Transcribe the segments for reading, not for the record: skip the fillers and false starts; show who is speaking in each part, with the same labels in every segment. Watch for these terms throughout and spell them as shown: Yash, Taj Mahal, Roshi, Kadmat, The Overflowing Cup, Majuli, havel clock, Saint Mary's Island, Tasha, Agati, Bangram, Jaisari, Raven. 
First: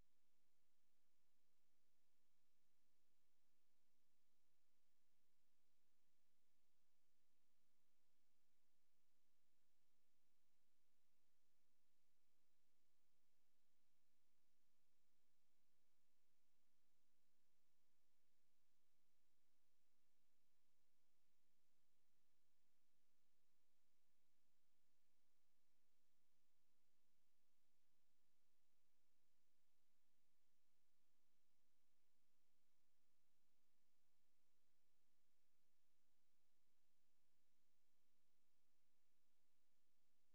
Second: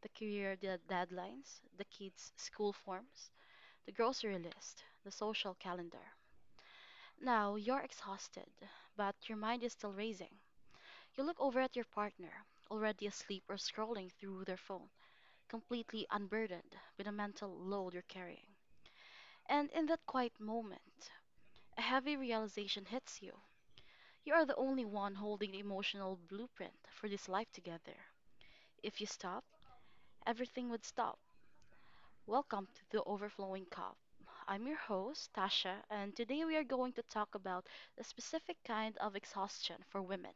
Speaker 1: the career deadlines, the kids' school forms, the grocery list, the social calendar. Now you're exhausted, but your mind is still racing. You look over at your partner, already asleep or scrolling through their phone, completely unburdened with the mental load you're carrying. And in that quiet moment, a heavy realization hits you. You are the only one holding the emotional blueprint for this life together. If you stop, everything would stop. Welcome to the Overflowing Cup. I'm your host, Tasha, and today we are going to talk about a specific kind of exhaustion for women.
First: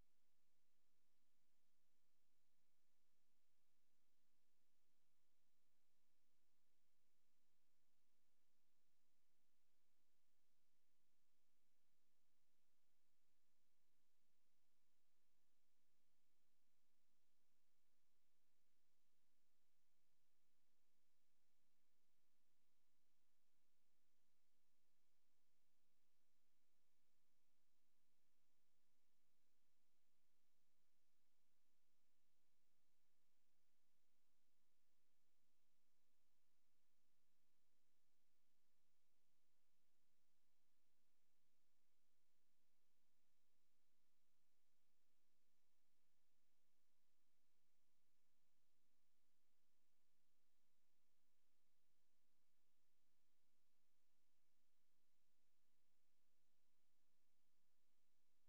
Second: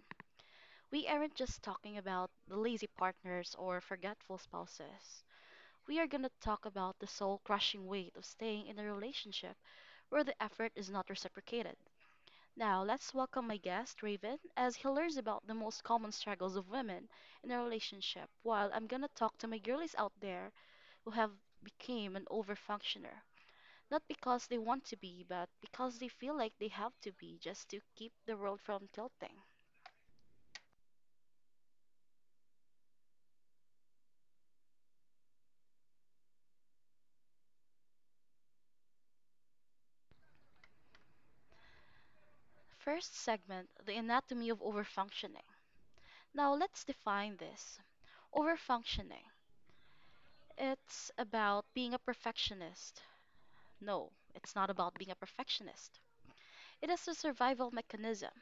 Speaker 1: We aren't just talking about the lazy partners or forgetful spouses. We are going to talk about the soul crushing weight of staying in a relationship where the effort is not reciprocated. Now, let's welcome my guest, Raven, as he learns about the most common struggles of women in a relationship, while I'm gonna talk to my girlies out there who have became an overfunctioner. Not because they want to be, but because they feel like they have to be just to keep the world from tilting. First segment, the anatomy of overfunctioning. Now, let's define this. Overfunctioning. It's about being a perfectionist. No, it's not about being a perfectionist. It is a survival mechanism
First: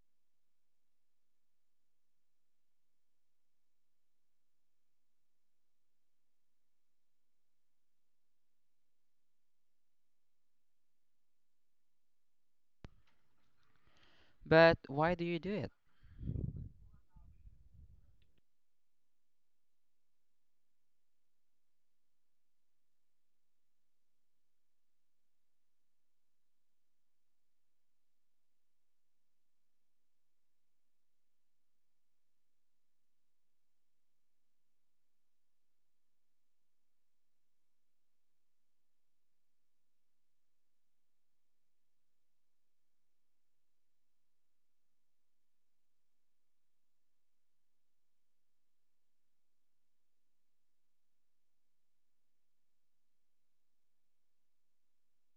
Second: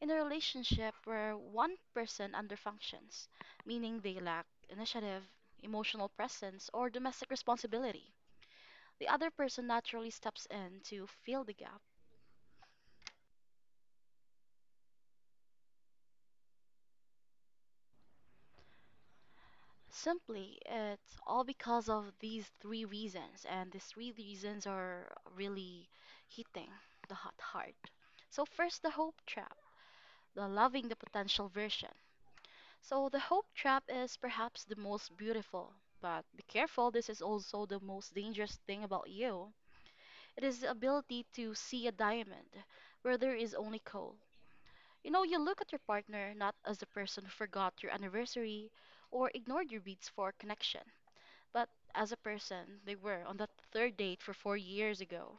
Speaker 1: in a relationship where one person underfunctions, meaning they lack initiative, emotional presence, or domestic responsibility. The other person naturally steps in to fill the gap.
Speaker 2: But why do you do it?
Speaker 1: Simply, it's all because of these three reasons, and these three reasons are really hitting the hot heart. So, first, the hope trap, the loving the potential version. So the hope trap is perhaps the most beautiful, but be careful, this is also the most dangerous thing about you. It is the ability to see a diamond where there is only coal. You look at your partner not as the person who forgot your anniversary or ignored your beats for connection, but as a person they were on that third date for 4 years ago.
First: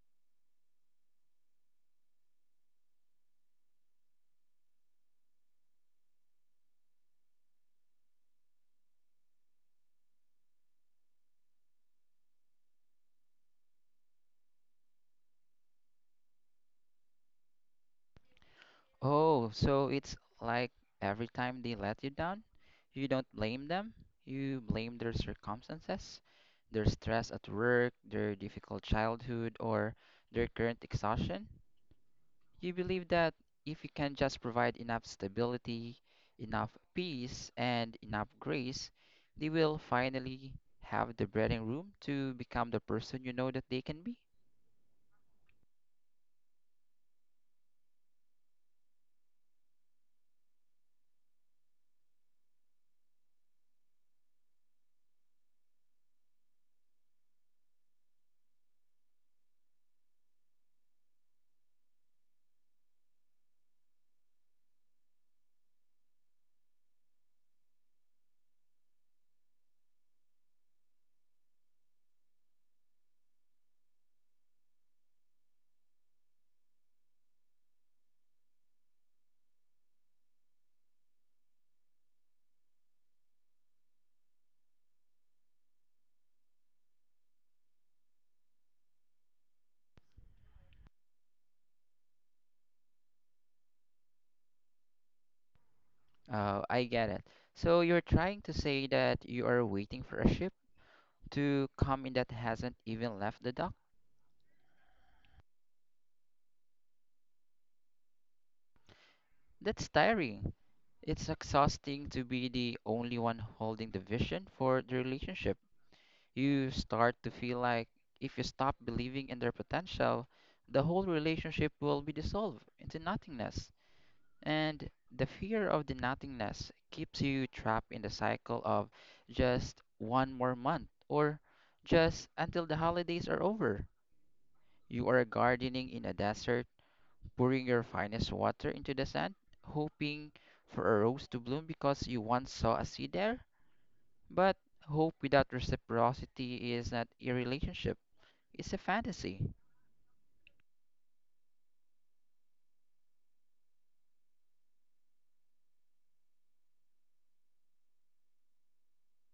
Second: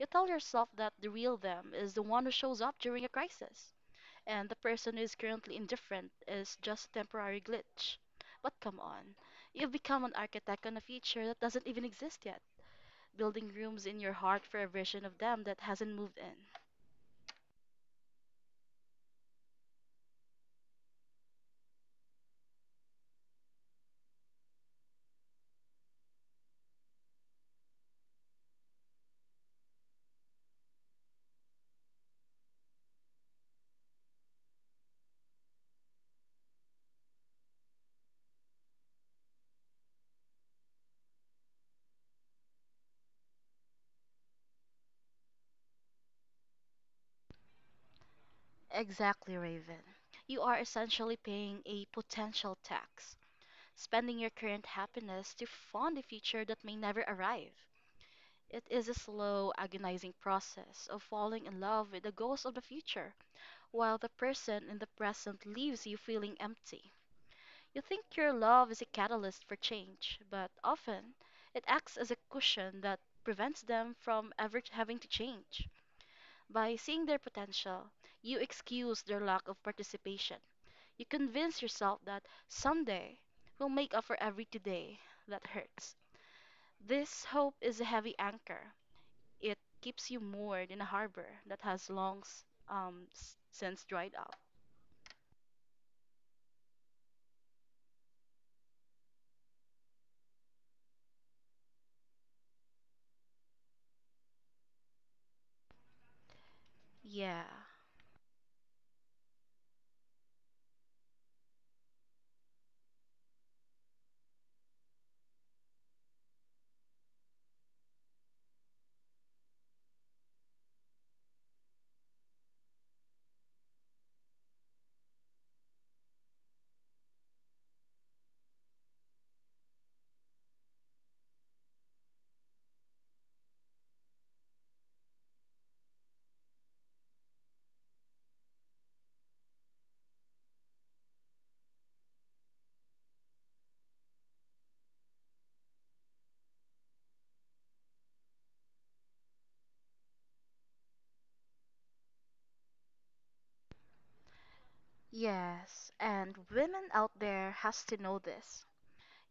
Speaker 1: You tell yourself that the real them is the one who shows up during a crisis and the person who is currently indifferent is just a temporary glitch. But come on, you've become an architect on a feature that doesn't even exist yet, building rooms in your heart for a version of them that hasn't moved in.
Speaker 2: Oh, so it's like every time they let you down, you don't blame them, you blame their circumstances, their stress at work, their difficult childhood, or their current exhaustion. You believe that if you can just provide enough stability, enough peace, and enough grace, they will finally have the breathing room to become the person you know that they can be.
Speaker 1: Exactly, Raven. You are essentially paying a potential tax, spending your current happiness to fund a future that may never arrive. It is a slow, agonizing process of falling in love with the ghost of the future, while the person in the present leaves you feeling empty. You think your love is a catalyst for change, but often it acts as a cushion that prevents them from ever having to change. By seeing their potential, you excuse their lack of participation. You convince yourself that someday will make up for every today that hurts. This hope is a heavy anchor. It keeps you moored in a harbor that has long since dried up.
Speaker 2: Oh, I get it. So you're trying to say that you are waiting for a ship to come in that hasn't even left the dock?
Speaker 1: Yeah.
Speaker 2: That's tiring. It's exhausting to be the only one holding the vision for the relationship. You start to feel like if you stop believing in their potential, the whole relationship will be dissolved into nothingness. And the fear of the nothingness keeps you trapped in the cycle of just one more month or just until the holidays are over. You are gardening in a desert, pouring your finest water into the sand, hoping for a rose to bloom because you once saw a seed there. But hope without reciprocity is not a relationship, it's a fantasy.
Speaker 1: Yes, and women out there has to know this.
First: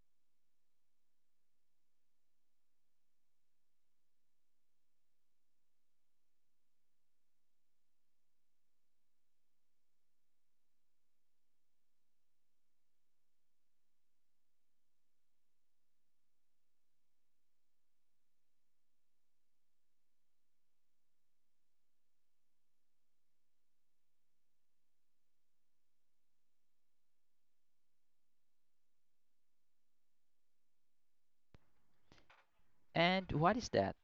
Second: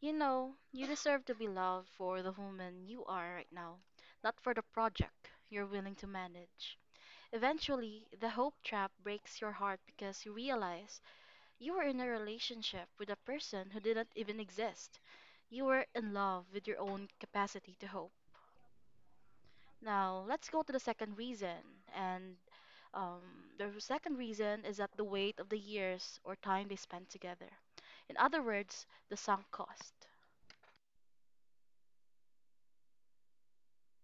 Speaker 1: You deserve to be loved for the woman you are right now, not for the project you're willing to manage. Eventually, the hope trap breaks your heart because you realize you were in a relationship with a person who didn't even exist. You were in love with your own capacity to hope. Now, let's go to the second reason. And um, the second reason is that the weight of the years or time they spent together. In other words, the sunk cost.
Speaker 2: And what is that?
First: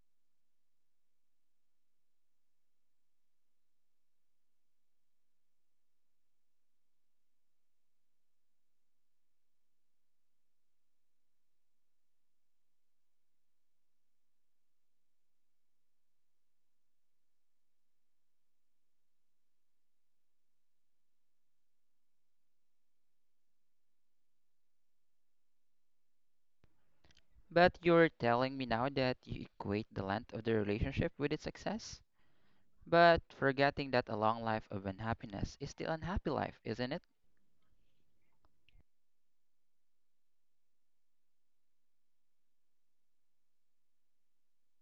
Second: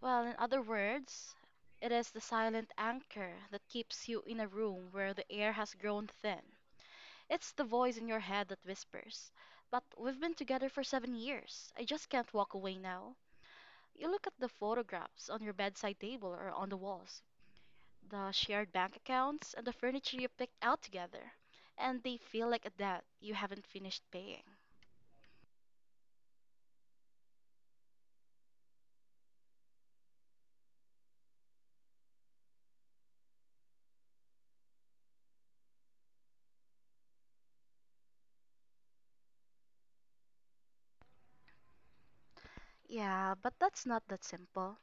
Speaker 1: Well, in other words, it is the silent anchor that keeps you in a room where the air has grown thin. It's the voice in your head that whispers, but we've been together for 7 years. I just can't walk away now. You look at the photographs on your bedside table or on the walls, the shared bank accounts, and the furniture you picked out together, and they feel like a debt you haven't finished paying.
Speaker 2: But you're telling me now that you equate the length of the relationship with its success? But forgetting that a long life of unhappiness is still unhappy life, isn't it?
Speaker 1: Yeah, but that's not that simple.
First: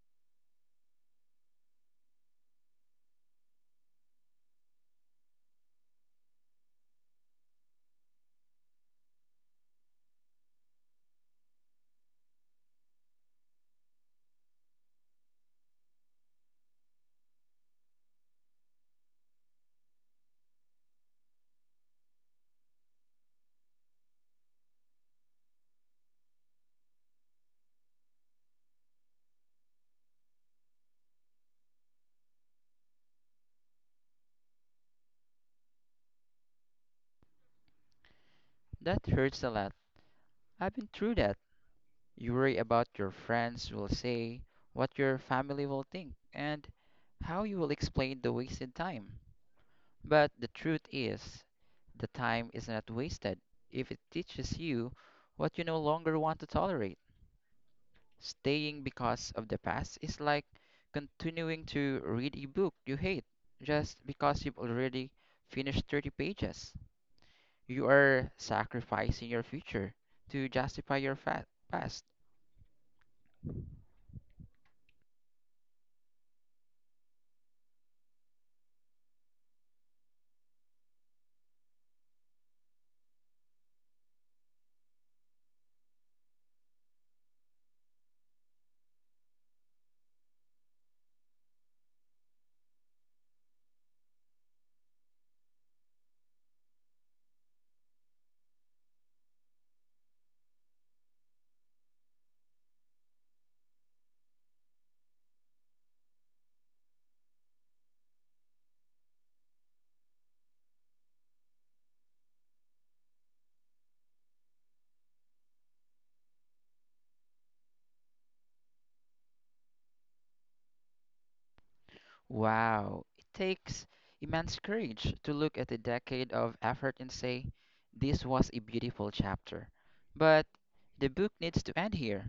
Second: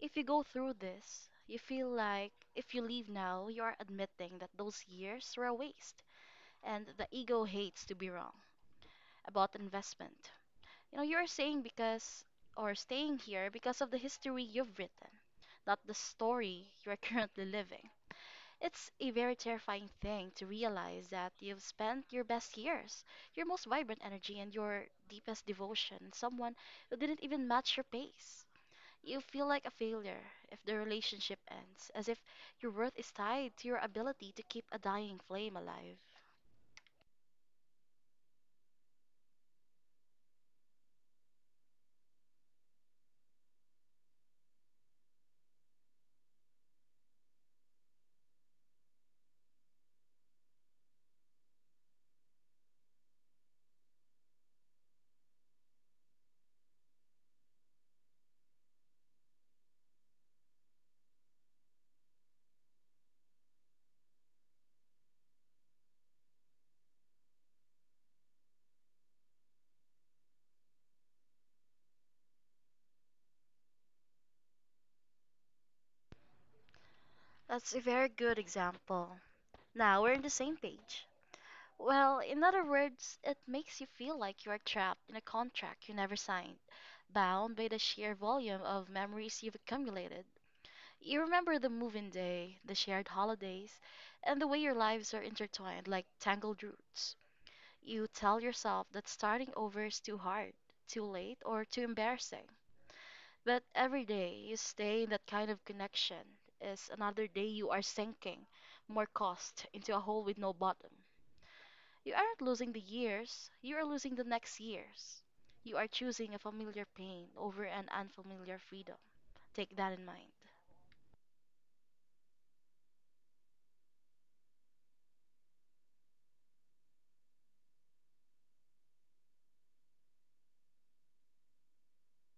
Speaker 1: If you go through this, you feel like if you leave now, you are admitting that those years were a waste, and the ego hates to be wrong about investment. You're saying because or staying here because of the history you've written, not the story you're currently living. It's a very terrifying thing to realize that you've spent your best years, your most vibrant energy, and your deepest devotion, someone who didn't even match your pace. You feel like a failure if the relationship ends, as if your worth is tied to your ability to keep a dying flame alive.
Speaker 2: That hurts a lot. I've been through that. You worry about your friends will say, what your family will think, and how you will explain the wasted time. But the truth is, the time is not wasted if it teaches you what you no longer want to tolerate. Staying because of the past is like continuing to read a book you hate just because you've already finished 30 pages. You are sacrificing your future to justify your past.
Speaker 1: That's a very good example. Now we're on the same page. Well, in other words, it makes you feel like you are trapped in a contract you never signed, bound by the sheer volume of memories you've accumulated. You remember the moving day, the shared holidays, and the way your lives are intertwined like tangled roots. You tell yourself that starting over is too hard, too late, or too embarrassing. But every day you stay in that kind of connection is another day you are sinking more cost into a hole with no bottom. You aren't losing the years, you are losing the next years. You are choosing a familiar pain over an unfamiliar freedom. Take that in mind.
Speaker 2: Wow, it takes immense courage to look at a decade of effort and say, this was a beautiful chapter. But the book needs to end here.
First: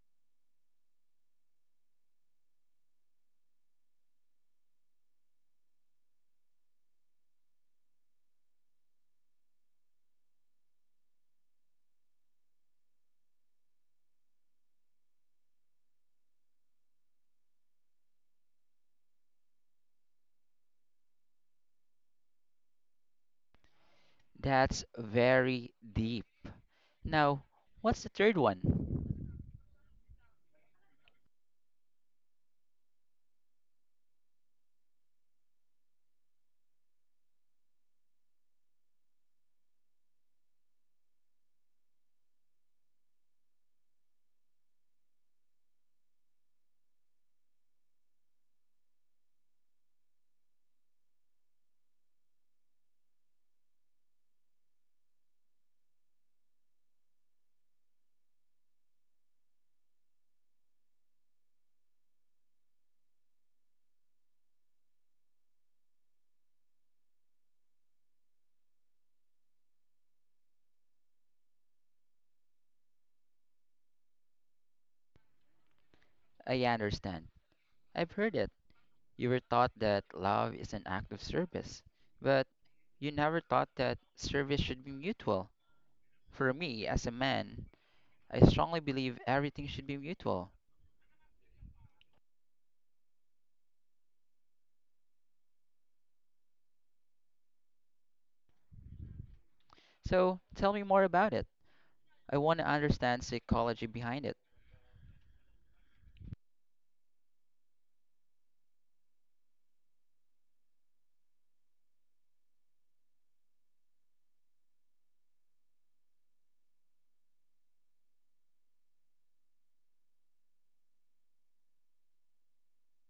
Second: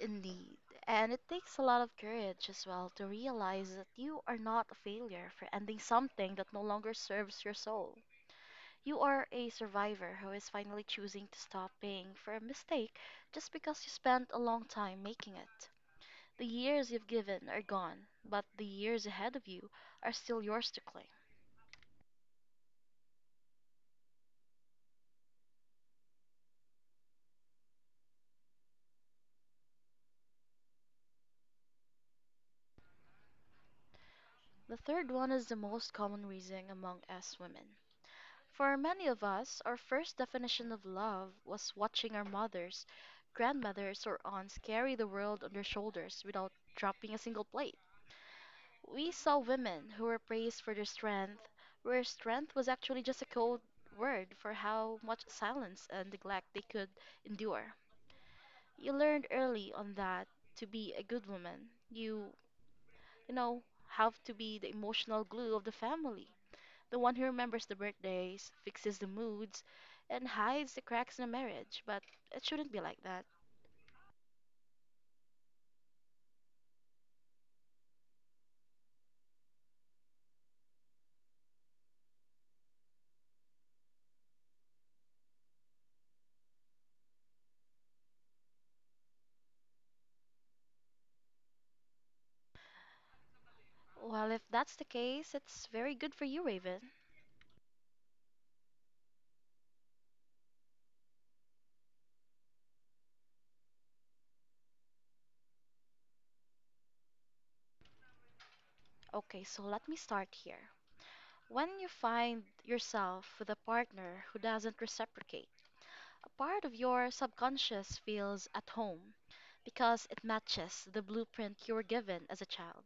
Speaker 1: Indeed. And it takes a lot of courage as well to realize that you are not a failure for ending something that no longer serves your soul. You are a survivor who is finally choosing to stop paying for a mistake just because you spent a long time making it. The years you've given are gone, but the years ahead of you are still yours to claim.
Speaker 2: That's very deep. Now, what's the third one?
Speaker 1: The third one is the most common reason among us women. For many of us, our first definition of love was watching our mothers, grandmothers, or aunts carry the world on their shoulders without dropping a single plate. We saw women who were praised for their strength, where strength was actually just a cold word for how much silence and neglect they could endure. You learned early on that to be a good woman, you, have to be the emotional glue of the family, the one who remembers the birthdays, fixes the moods, and hides the cracks in a marriage. But it shouldn't be like that.
Speaker 2: I understand. I've heard it. You were taught that love is an act of service, but you never thought that service should be mutual. For me, as a man, I strongly believe everything should be mutual.
Speaker 1: Well, if that's the case, it's very good for you, Raven.
Speaker 2: So tell me more about it. I want to understand psychology behind it.
Speaker 1: Okay, so let me start here. When you find yourself with a partner who doesn't reciprocate, a part of your subconscious feels at home because it matches the blueprint you were given as a child.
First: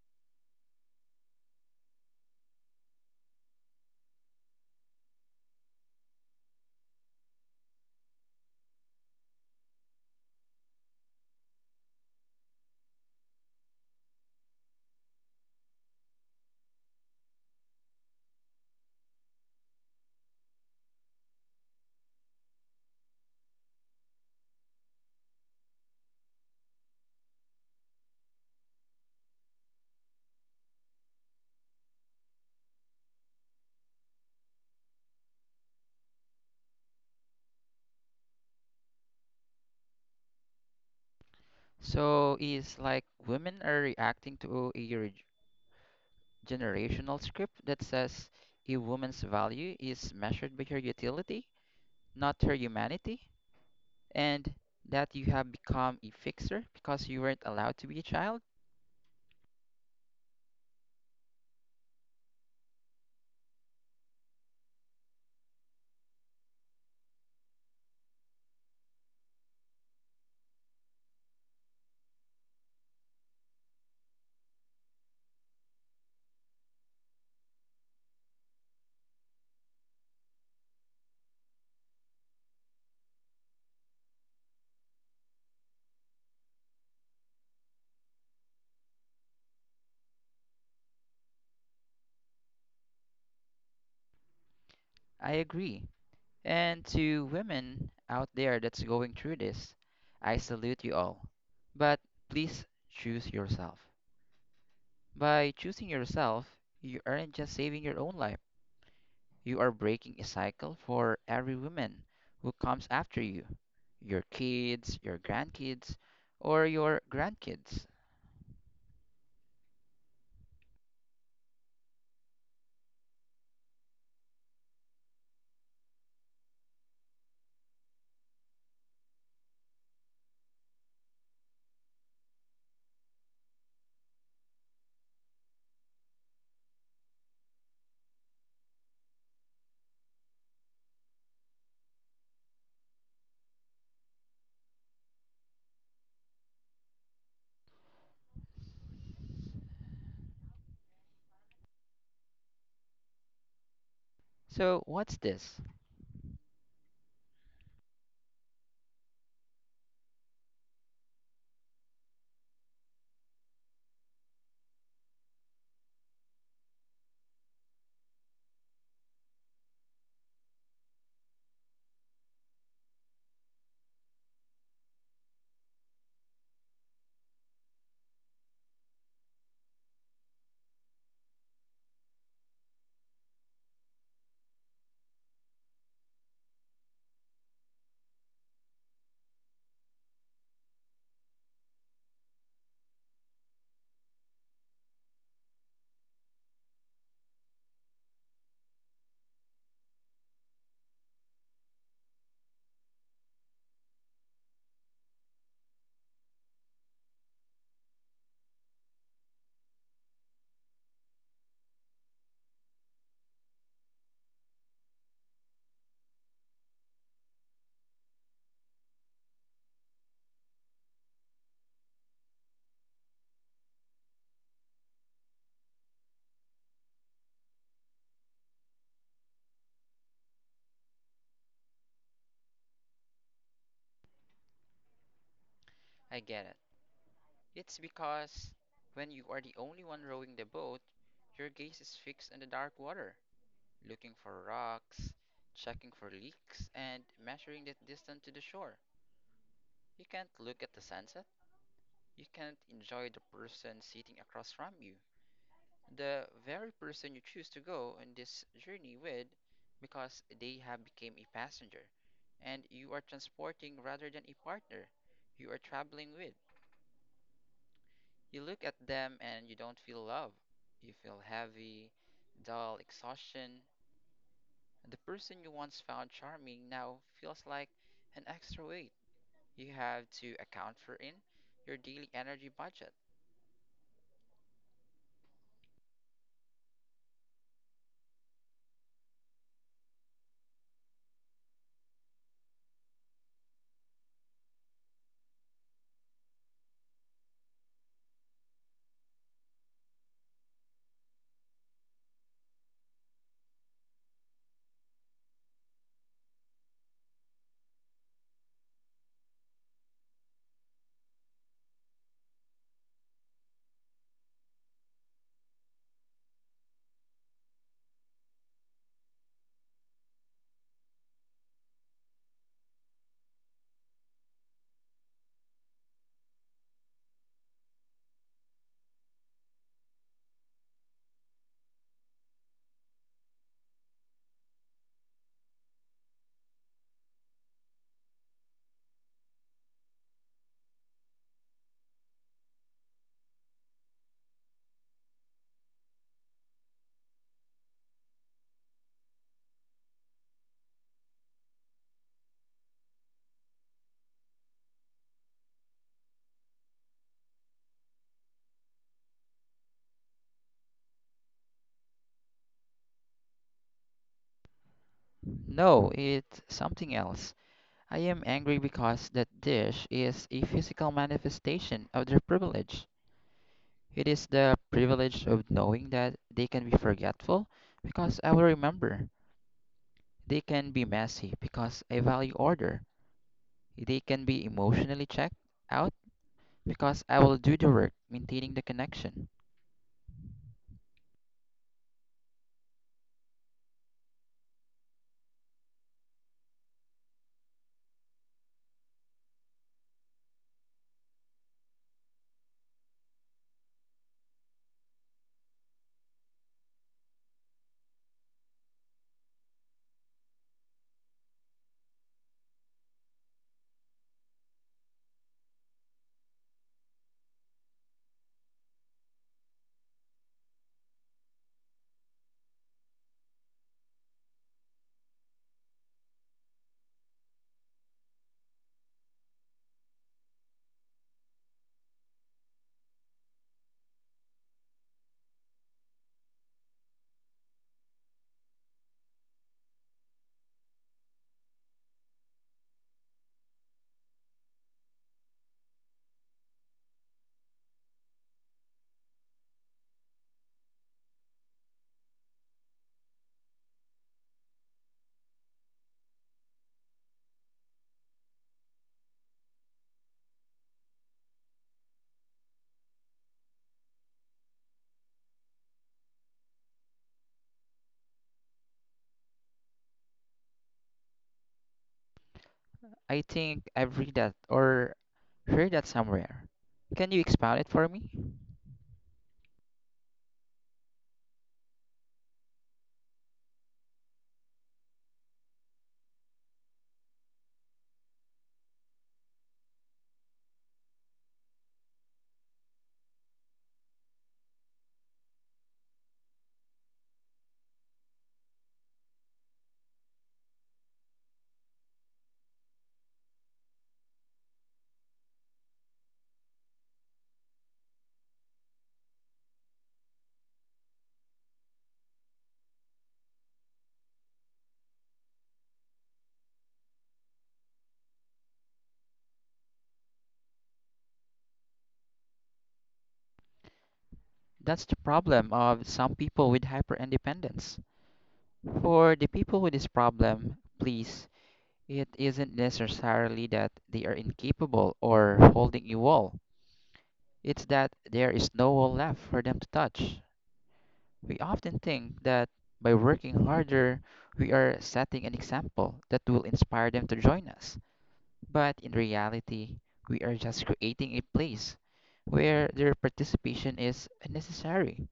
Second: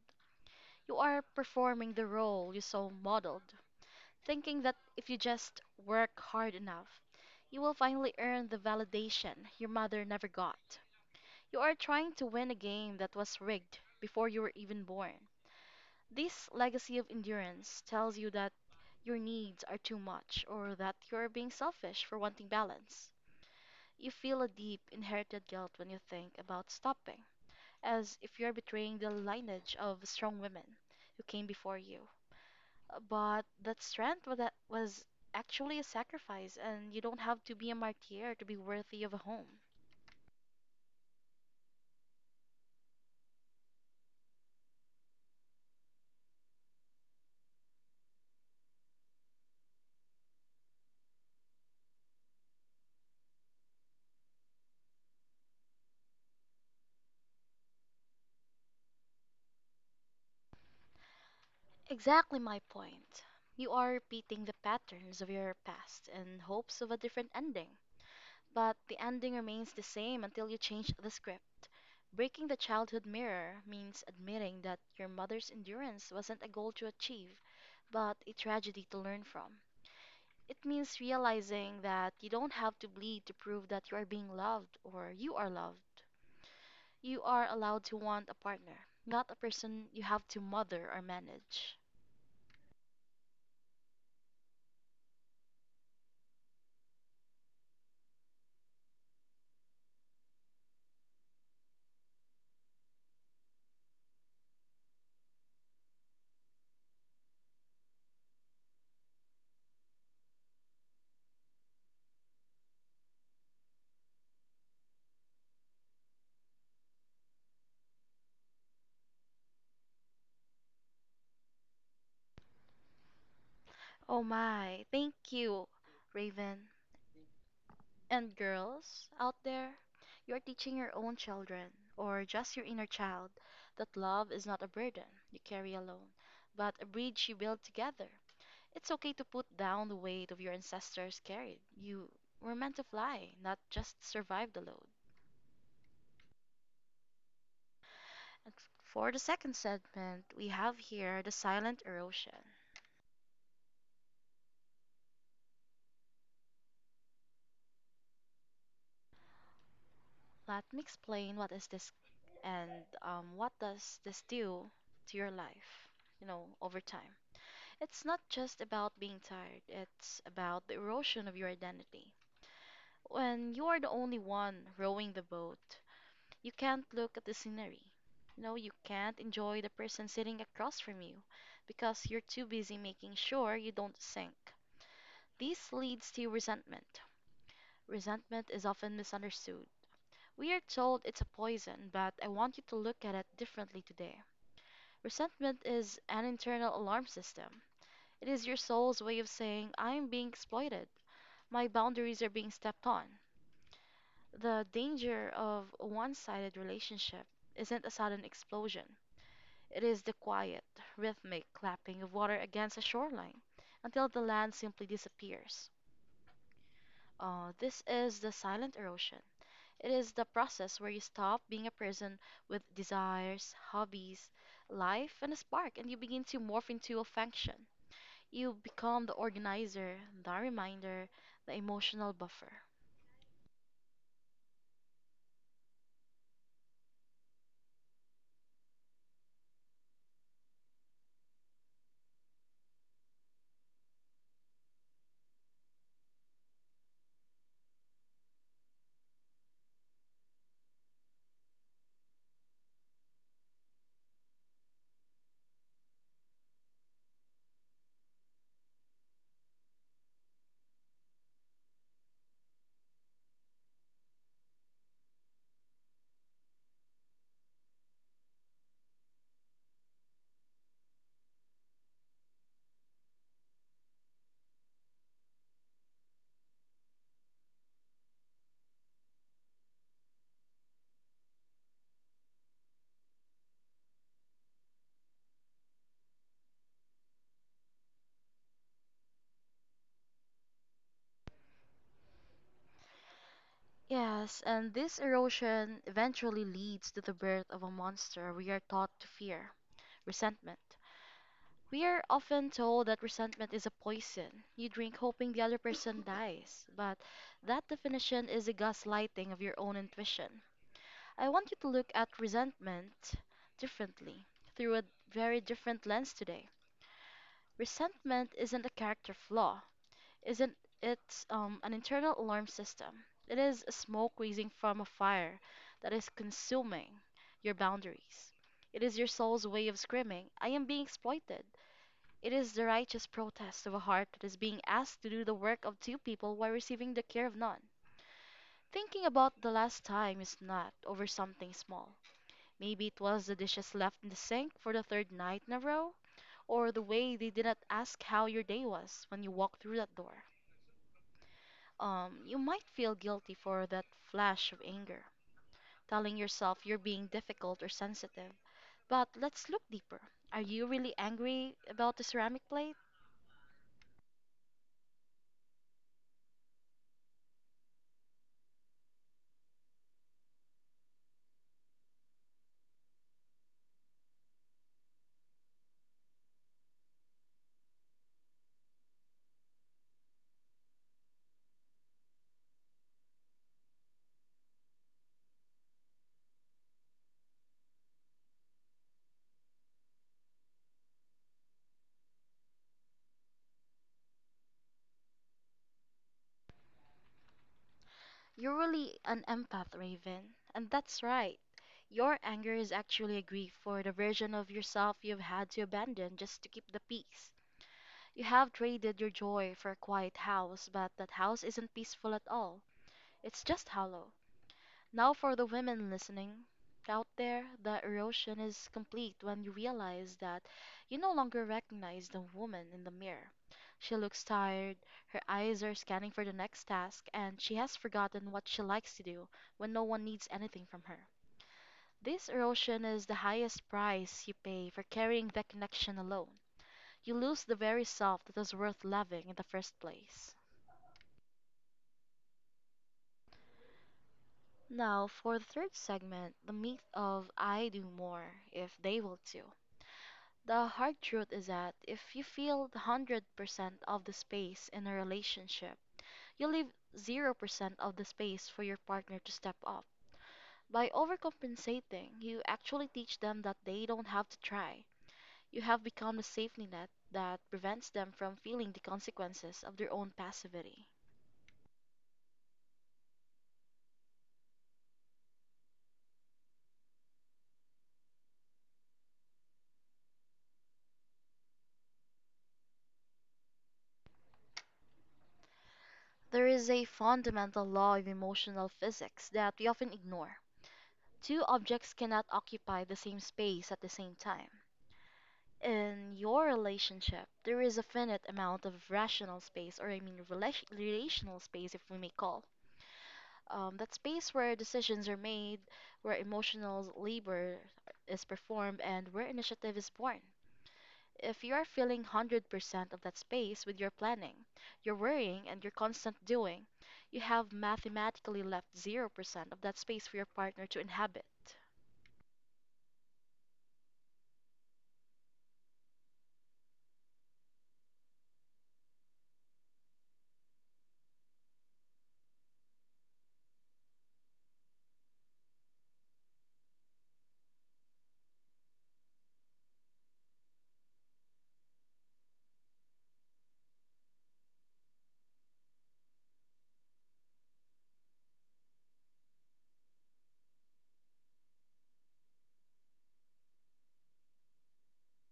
Speaker 1: You are performing the role you saw modeled, thinking that if you just work hard enough, you will finally earn the validation your mother never got. You are trying to win a game that was rigged before you were even born. This legacy of endurance tells you that your needs are too much or that you are being selfish for wanting balance. You feel a deep inherited guilt when you think about stopping, as if you are betraying the lineage of strong women who came before you. But that strength that was actually a sacrifice, and you don't have to be a martyr to be worthy of a home.
Speaker 2: So is like women are reacting to a generational script that says a woman's value is measured by her utility, not her humanity, and that you have become a fixer because you weren't allowed to be a child?
Speaker 1: Exactly my point. You are repeating the patterns of your past in hopes of a different ending, but the ending remains the same until you change the script. Breaking the childhood mirror means admitting that your mother's endurance wasn't a goal to achieve, but a tragedy to learn from. It means realizing that you don't have to bleed to prove that you are being loved or you are loved. You are allowed to want a partner, not a person you have to mother or manage.
Speaker 2: I agree. And to women out there that's going through this, I salute you all. But please choose yourself. By choosing yourself, you aren't just saving your own life, you are breaking a cycle for every woman who comes after you, your kids, your grandkids, or your grandkids.
Speaker 1: Oh my, thank you, Raven. And girls out there, you are teaching your own children, or just your inner child, that love is not a burden you carry alone, but a bridge you build together. It's okay to put down the weight of your ancestors carried. You were meant to fly, not just survive the load. And for the second segment, we have here the silent erosion.
Speaker 2: So, what's this?
Speaker 1: Let me explain what is this and what does this do to your life, over time. It's not just about being tired, it's about the erosion of your identity. When you are the only one rowing the boat, you can't look at the scenery. No, you can't enjoy the person sitting across from you because you're too busy making sure you don't sink. This leads to resentment. Resentment is often misunderstood. We are told it's a poison, but I want you to look at it differently today. Resentment is an internal alarm system. It is your soul's way of saying, I am being exploited. My boundaries are being stepped on. The danger of a one sided relationship isn't a sudden explosion, it is the quiet, rhythmic clapping of water against a shoreline until the land simply disappears. This is the silent erosion. It is the process where you stop being a person with desires, hobbies, life, and a spark, and you begin to morph into a function. You become the organizer, the reminder, the emotional buffer.
Speaker 2: I get it. It's because when you are the only one rowing the boat, your gaze is fixed on the dark water, looking for rocks, checking for leaks, and measuring the distance to the shore. You can't look at the sunset. You can't enjoy the person sitting across from you. The very person you choose to go on this journey with because they have become a passenger and you are transporting rather than a partner you are traveling with. You look at them and you don't feel love. You feel heavy, dull exhaustion. The person you once found charming now feels like an extra weight you have to account for in your daily energy budget.
Speaker 1: Yes, and this erosion eventually leads to the birth of a monster we are taught to fear resentment. We are often told that resentment is a poison. You drink hoping the other person dies, but that definition is a gaslighting of your own intuition. I want you to look at resentment differently, through a very different lens today. Resentment isn't a character flaw, isn't it an internal alarm system? It is smoke rising from a fire that is consuming your boundaries. It is your soul's way of screaming, I am being exploited. It is the righteous protest of a heart that is being asked to do the work of two people while receiving the care of none. Thinking about the last time you snapped over something small. Maybe it was the dishes left in the sink for the third night in a row, or the way they did not ask how your day was when you walked through that door. You might feel guilty for that flash of anger, telling yourself you're being difficult or sensitive. But let's look deeper. Are you really angry about the ceramic plate?
Speaker 2: No, it's something else. I am angry because that dish is a physical manifestation of their privilege. It is the privilege of knowing that they can be forgetful because I will remember. They can be messy because I value order. They can be emotionally checked out because I will do the work maintaining the connection.
Speaker 1: You're really an empath, Raven. And that's right. Your anger is actually a grief for the version of yourself you've had to abandon just to keep the peace. You have traded your joy for a quiet house, but that house isn't peaceful at all. It's just hollow. Now, for the women listening out there, the erosion is complete when you realize that you no longer recognize the woman in the mirror. She looks tired, her eyes are scanning for the next task, and she has forgotten what she likes to do when no one needs anything from her. This erosion is the highest price you pay for carrying that connection alone. You lose the very self that was worth loving in the first place. Now, for the third segment, the myth of I do more if they will too. The hard truth is that if you filled 100% of the space in a relationship, you leave 0% of the space for your partner to step up. By overcompensating, you actually teach them that they don't have to try. You have become the safety net that prevents them from feeling the consequences of their own passivity.
Speaker 2: I think I've read that or heard that somewhere. Can you expound it for me?
Speaker 1: There is a fundamental law in emotional physics that we often ignore. Two objects cannot occupy the same space at the same time. In your relationship, there is a finite amount of rational space, or I mean relation, relational space, if we may call. That space where decisions are made, where emotional labor is performed, and where initiative is born. If you are filling 100% of that space with your planning, your worrying, and your constant doing, you have mathematically left 0% of that space for your partner to inhabit.
Speaker 2: That's the problem of some people with hyper independence. For the people with this problem, please, it isn't necessarily that they are incapable or holding a wall. It's that there is no wall left for them to touch. We often think that by working harder, we are setting an example that will inspire them to join us. But in reality, we are just creating a place where their participation is unnecessary.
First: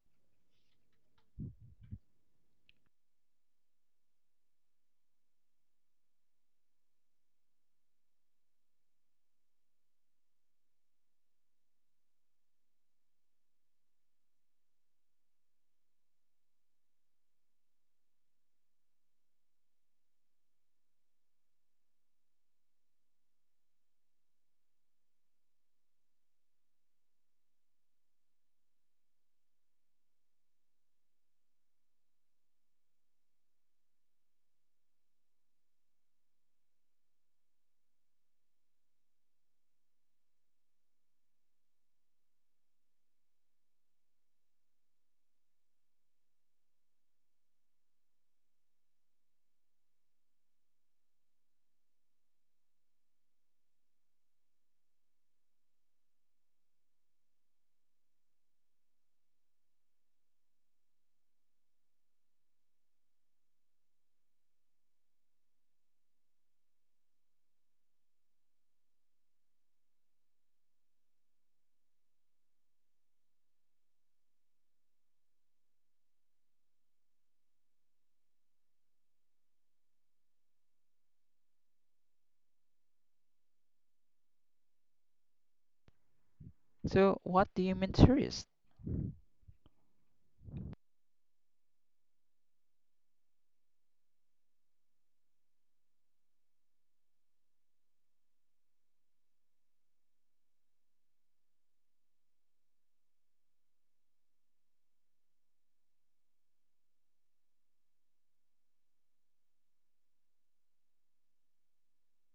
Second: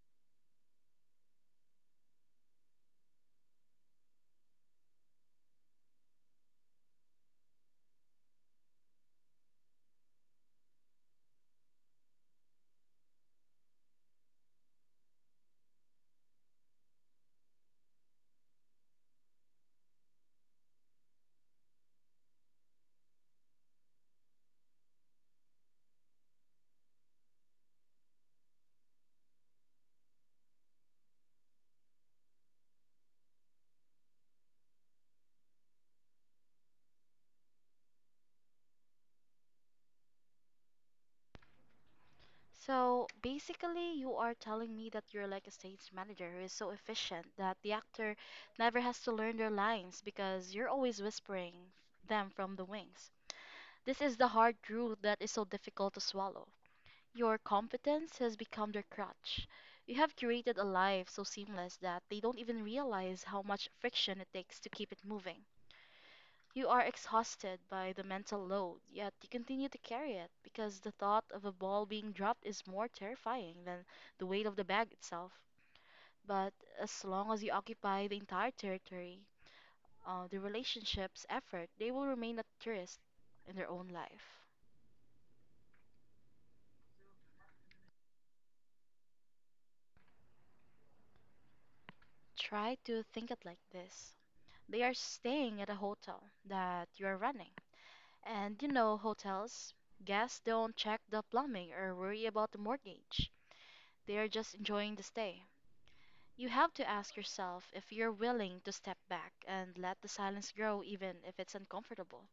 Speaker 1: So basically, you are telling me that you're like a stage manager who is so efficient that the actor never has to learn their lines because you're always whispering them from the wings. This is the hard truth that is so difficult to swallow. Your competence has become their crutch. You have curated a life so seamless that they don't even realize how much friction it takes to keep it moving. You are exhausted by the mental load, yet you continue to carry it because the thought of a ball being dropped is more terrifying than the weight of the bag itself. But as long as you occupy the entire territory, the relationship's effort, they will remain a tourist in their own life.
Speaker 2: So, what do you mean, tourist?
Speaker 1: Try to think it like this. They are staying at a hotel that you are running. And you know, hotels, guests don't check the plumbing or worry about the mortgage. They are just enjoying the stay. You have to ask yourself if you're willing to step back and let the silence grow, even if it's uncomfortable.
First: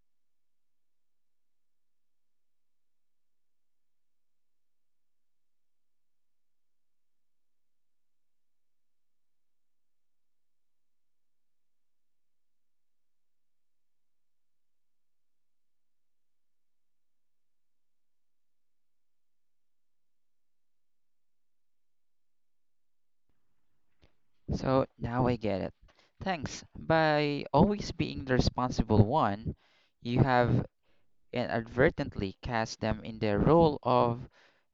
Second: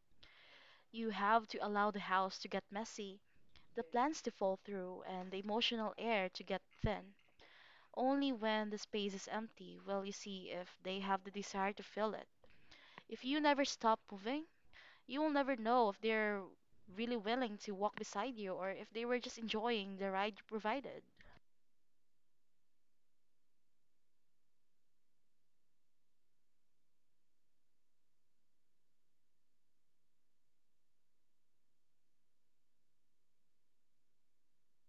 Speaker 1: You have to allow the house to get messy, the plans to fall through, and the emotional air to get thin. Only when the space is empty will you see if they have the desire to fill it. If you never stop moving, you will never know if they're really willing to walk beside you or if they were just enjoying the ride you provided.
Speaker 2: So, now I get it. Thanks. By always being the responsible one, you have inadvertently cast them in the role of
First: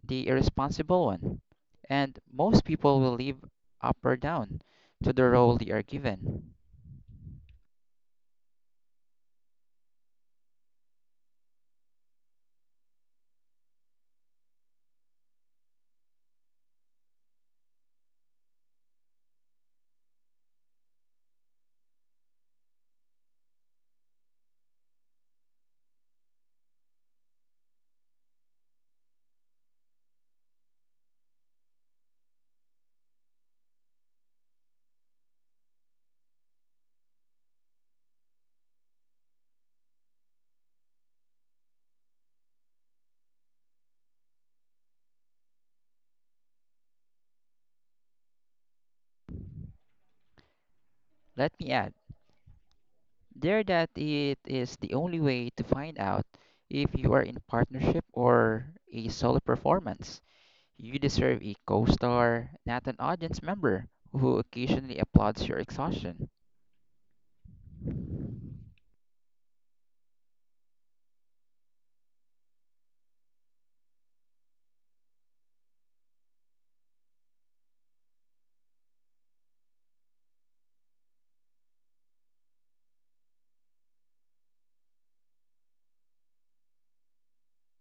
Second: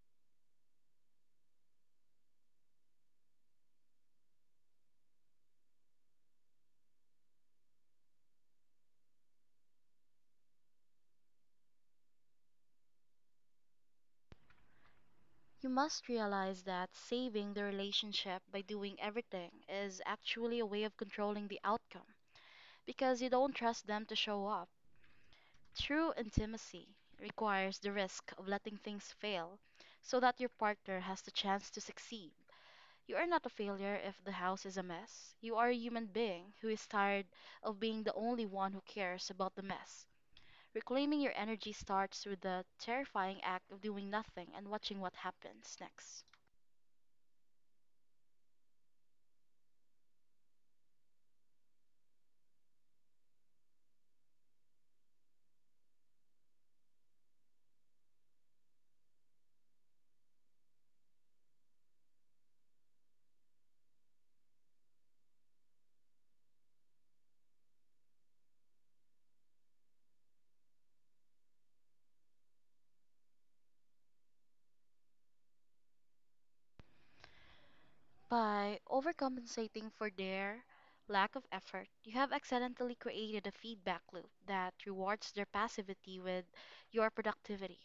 Speaker 2: the irresponsible one. And most people will live up or down to the role they are given.
Speaker 1: You must realize that saving the relationship by doing everything is actually a way of controlling the outcome because you don't trust them to show up. True intimacy requires the risk of letting things fail so that your partner has the chance to succeed. You are not a failure if the house is a mess. You are a human being who is tired of being the only one who cares about the mess. Reclaiming your energy starts with the terrifying act of doing nothing and watching what happens next.
Speaker 2: Let me add, there, that it is the only way to find out if you are in partnership or a solo performance. You deserve a co-star, not an audience member who occasionally applauds your exhaustion.
Speaker 1: By overcompensating for their lack of effort, you have accidentally created a feedback loop that rewards their passivity with your productivity.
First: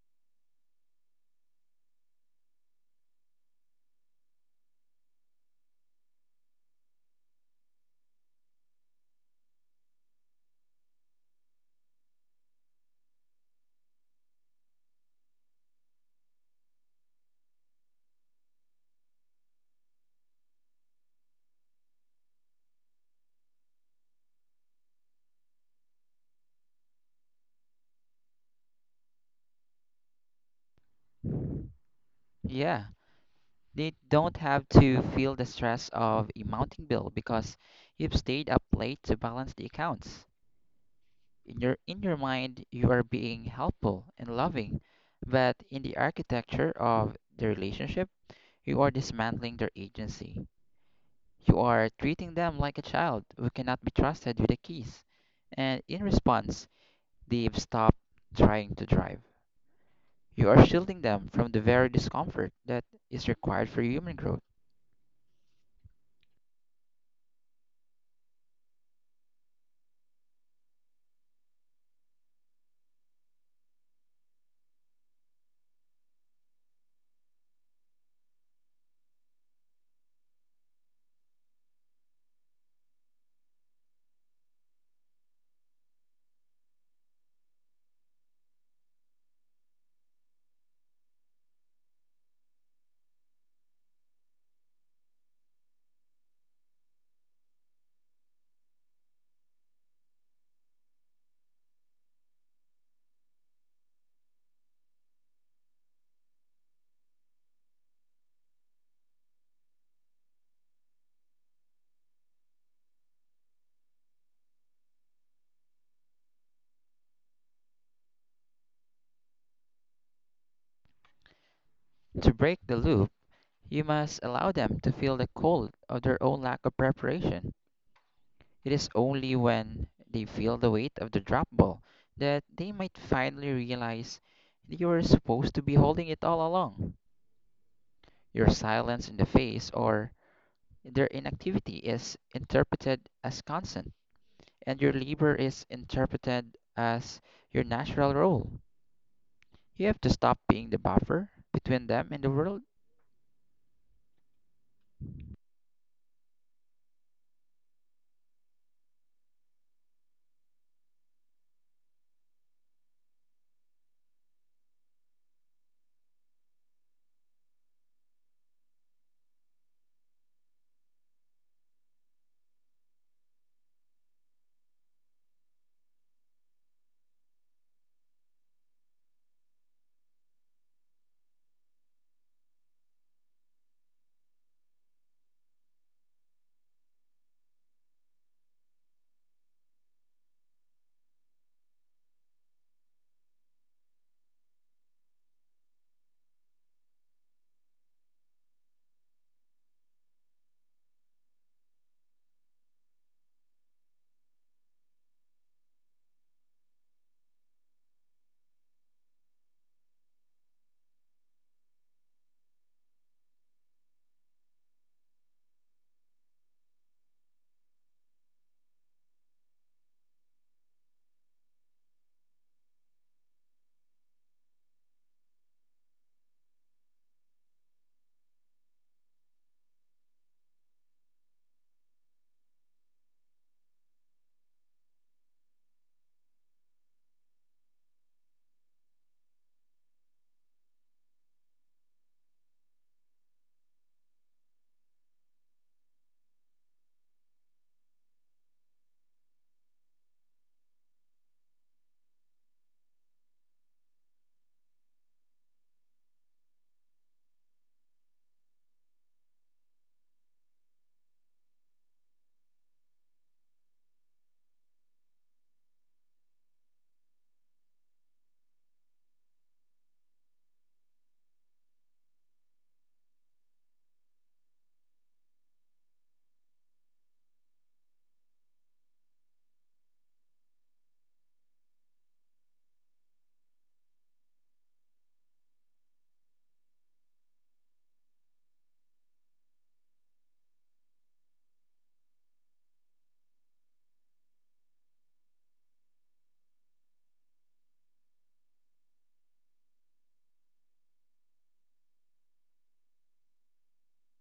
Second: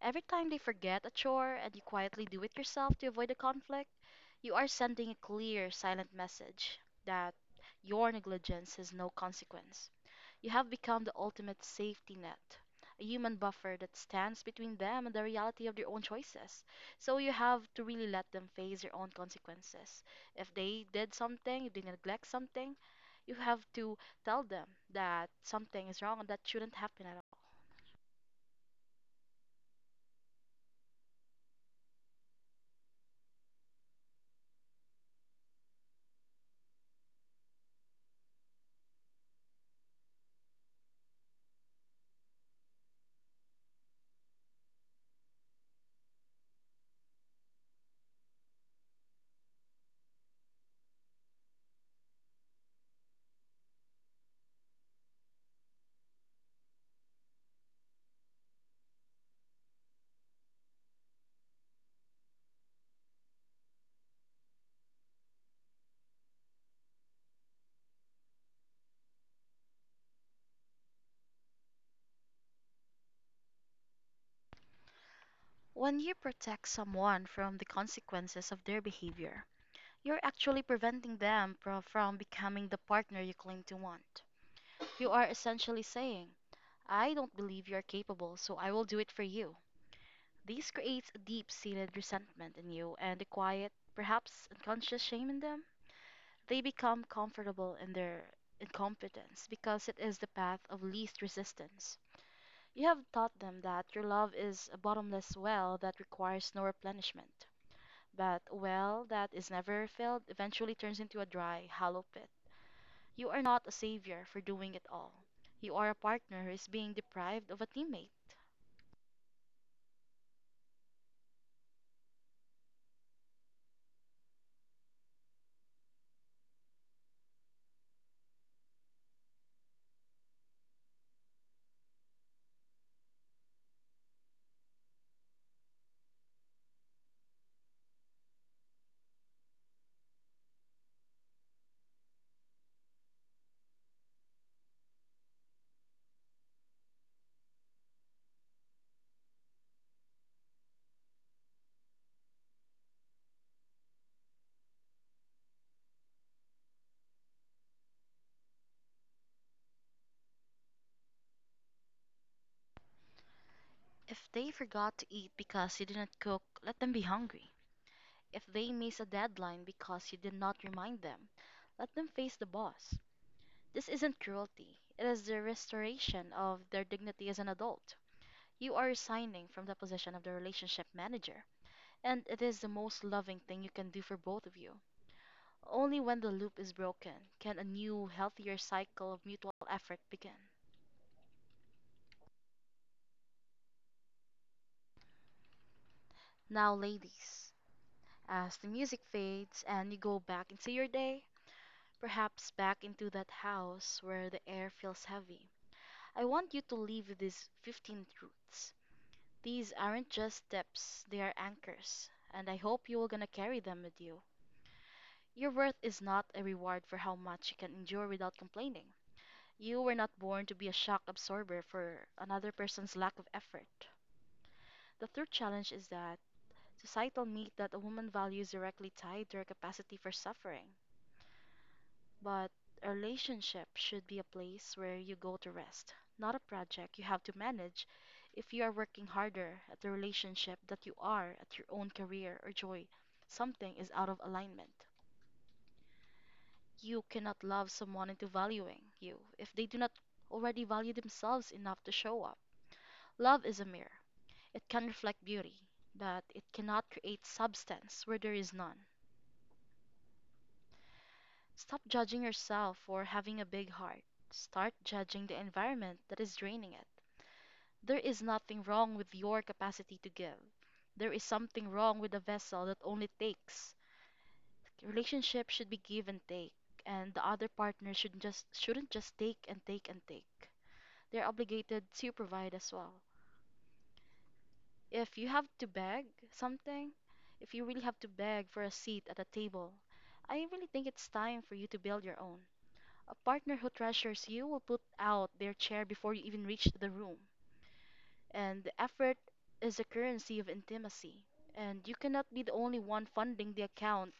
Speaker 1: Every time they forget a chore and you quietly do it yourself to avoid a conflict, you are sending a clear, silent message that your negligence has no consequence. You have become the ultimate safety net, a human buffer that stands between them and the reality of their own choices. So you have to really let them face their own consequences. If they did something, if they neglect something, you have to tell them that something is wrong and that shouldn't happen at all.
Speaker 2: Yeah, they don't have to feel the stress of a mounting bill because you've stayed up late to balance the accounts. In your mind, you are being helpful and loving, but in the architecture of the relationship, you are dismantling their agency. You are treating them like a child who cannot be trusted with the keys, and in response, they've stopped trying to drive. You are shielding them from the very discomfort that is required for human growth.
Speaker 1: When you protect someone from the consequences of their behavior, you're actually preventing them from becoming the partner you claim to want. You are essentially saying, I don't believe you're capable, so I will do it for you. This creates a deep seated resentment in you and a quiet, perhaps unconscious shame in them. They become comfortable in their incompetence because it is the path of least resistance. You have taught them that your love is a bottomless well that requires no replenishment. But a well that is never filled eventually turns into a dry, hollow pit. You are not a savior for doing it all. You are a partner who is being deprived of a teammate.
Speaker 2: To break the loop, you must allow them to feel the cold of their own lack of preparation. It is only when they feel the weight of the drop ball that they might finally realize that you are supposed to be holding it all along. Your silence in the face or their inactivity is interpreted as constant, and your labor is interpreted as your natural role. You have to stop being the buffer between them and the world.
Speaker 1: If they forgot to eat because you didn't cook, let them be hungry. If they miss a deadline because you did not remind them, let them face the boss. This isn't cruelty, it is the restoration of their dignity as an adult. You are resigning from the position of the relationship manager, and it is the most loving thing you can do for both of you. Only when the loop is broken can a new, healthier cycle of mutual effort begin. Now, ladies, as the music fades and you go back into your day, perhaps back into that house where the air feels heavy, I want you to leave with these 15 truths. These aren't just steps, they are anchors, and I hope you are gonna carry them with you. Your worth is not a reward for how much you can endure without complaining. You were not born to be a shock absorber for another person's lack of effort. The third challenge is that societal myth that a woman values directly tied to her capacity for suffering. But a relationship should be a place where you go to rest, not a project you have to manage if you are working harder at the relationship that you are at your own career or joy. Something is out of alignment. You cannot love someone into valuing you if they do not already value themselves enough to show up. Love is a mirror. It can reflect beauty, but it cannot create substance where there is none. Stop judging yourself for having a big heart. Start judging the environment that is draining it. There is nothing wrong with your capacity to give. There is something wrong with a vessel that only takes. Relationships should be give and take, and the other partner should just shouldn't just take and take and take. They're obligated to provide as well. If you have to beg something, if you really have to beg for a seat at a table, I really think it's time for you to build your own. A partner who treasures you will put out their chair before you even reach the room, and effort is a currency of intimacy, and you cannot be the only one funding the account.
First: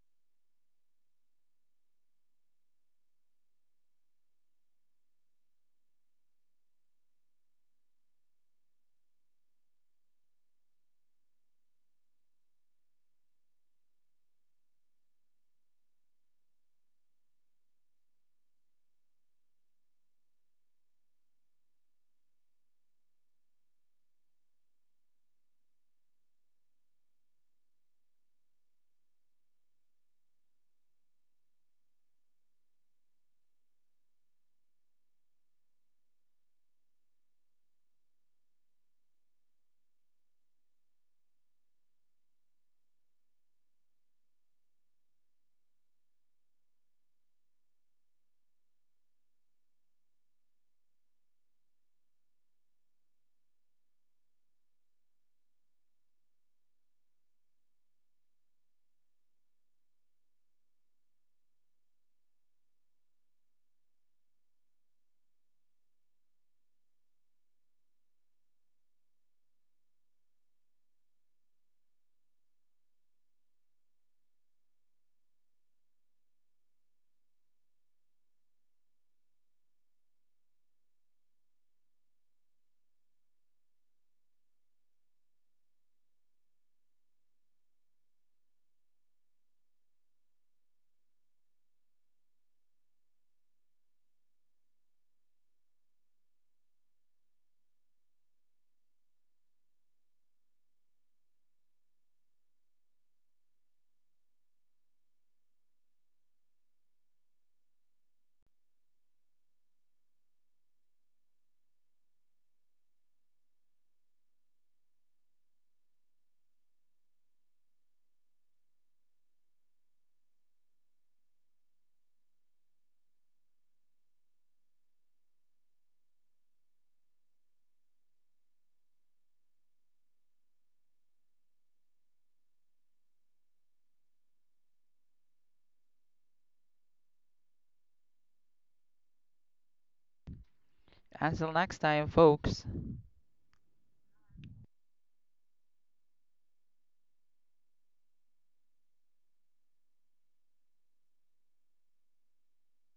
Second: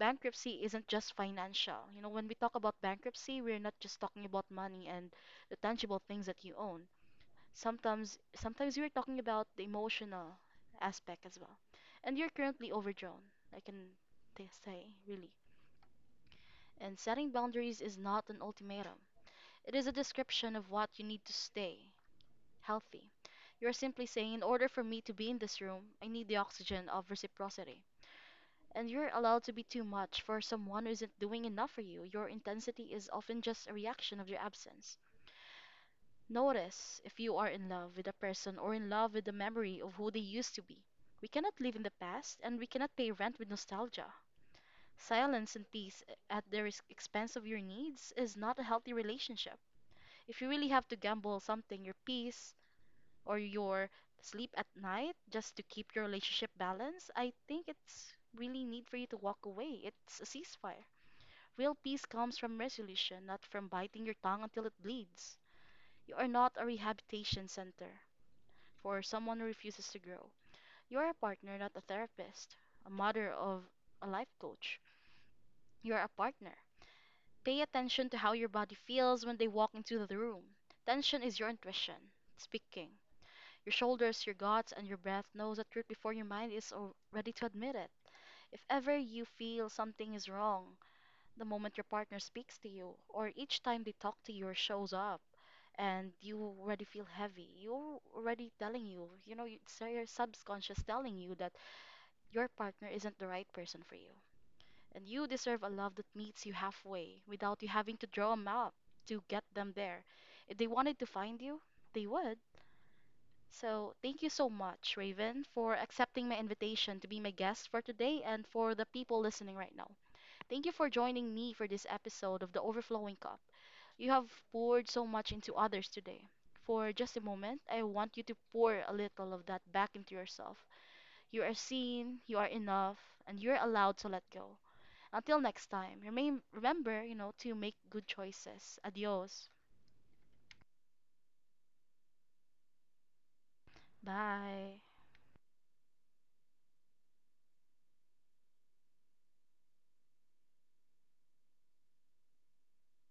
Speaker 1: Bankruptcy isn't just financial. You know, when we talk about bankruptcy, we're not just talking about money and the tangible things that you own. Sometimes we're talking about the emotional aspect as well. And you're currently overdrawn, I can say, really. And setting boundaries is not an ultimatum. It is a description of what you need to stay healthy. You're simply saying, in order for me to be in this room, I need the oxygen of reciprocity. And you're allowed to be too much for someone who isn't doing enough for you. Your intensity is often just a reaction of their absence. Notice if you are in love with a person or in love with the memory of who they used to be. We cannot live in the past and we cannot pay rent with nostalgia. Silence and peace at the expense of your needs is not a healthy relationship. If you really have to gamble something, your peace, or your sleep at night just to keep your relationship balanced, I think it's really need for you to walk away. It's a ceasefire. Real peace comes from resolution, not from biting your tongue until it bleeds. You are not a rehabilitation center for someone who refuses to grow. You are a partner, not a therapist, a mother of a life coach. You are a partner. Pay attention to how your body feels when they walk into the room. Tension is your intuition speaking. Your shoulders, your guts, and your breath knows the truth before your mind is ready to admit it. If ever you feel something is wrong, the moment your partner speaks to you, or each time they talk to you or shows up, and you already feel heavy, you're already telling you, you know, it's so your subconscious telling you that your partner isn't the right person for you. And you deserve a love that meets you halfway without you having to draw a map to get them there. If they wanted to find you, they would so, thank you so much, Raven, for accepting my invitation to be my guest for today and for the people listening right now. Thank you for joining me for this episode of The Overflowing Cup. You have poured so much into others today. For just a moment, I want you to pour a little of that back into yourself. You are seen, you are enough, and you're allowed to let go. Until next time, remain, remember, you know, to make good choices. Adios.
Speaker 2: Until next time, folks.
Speaker 1: Bye.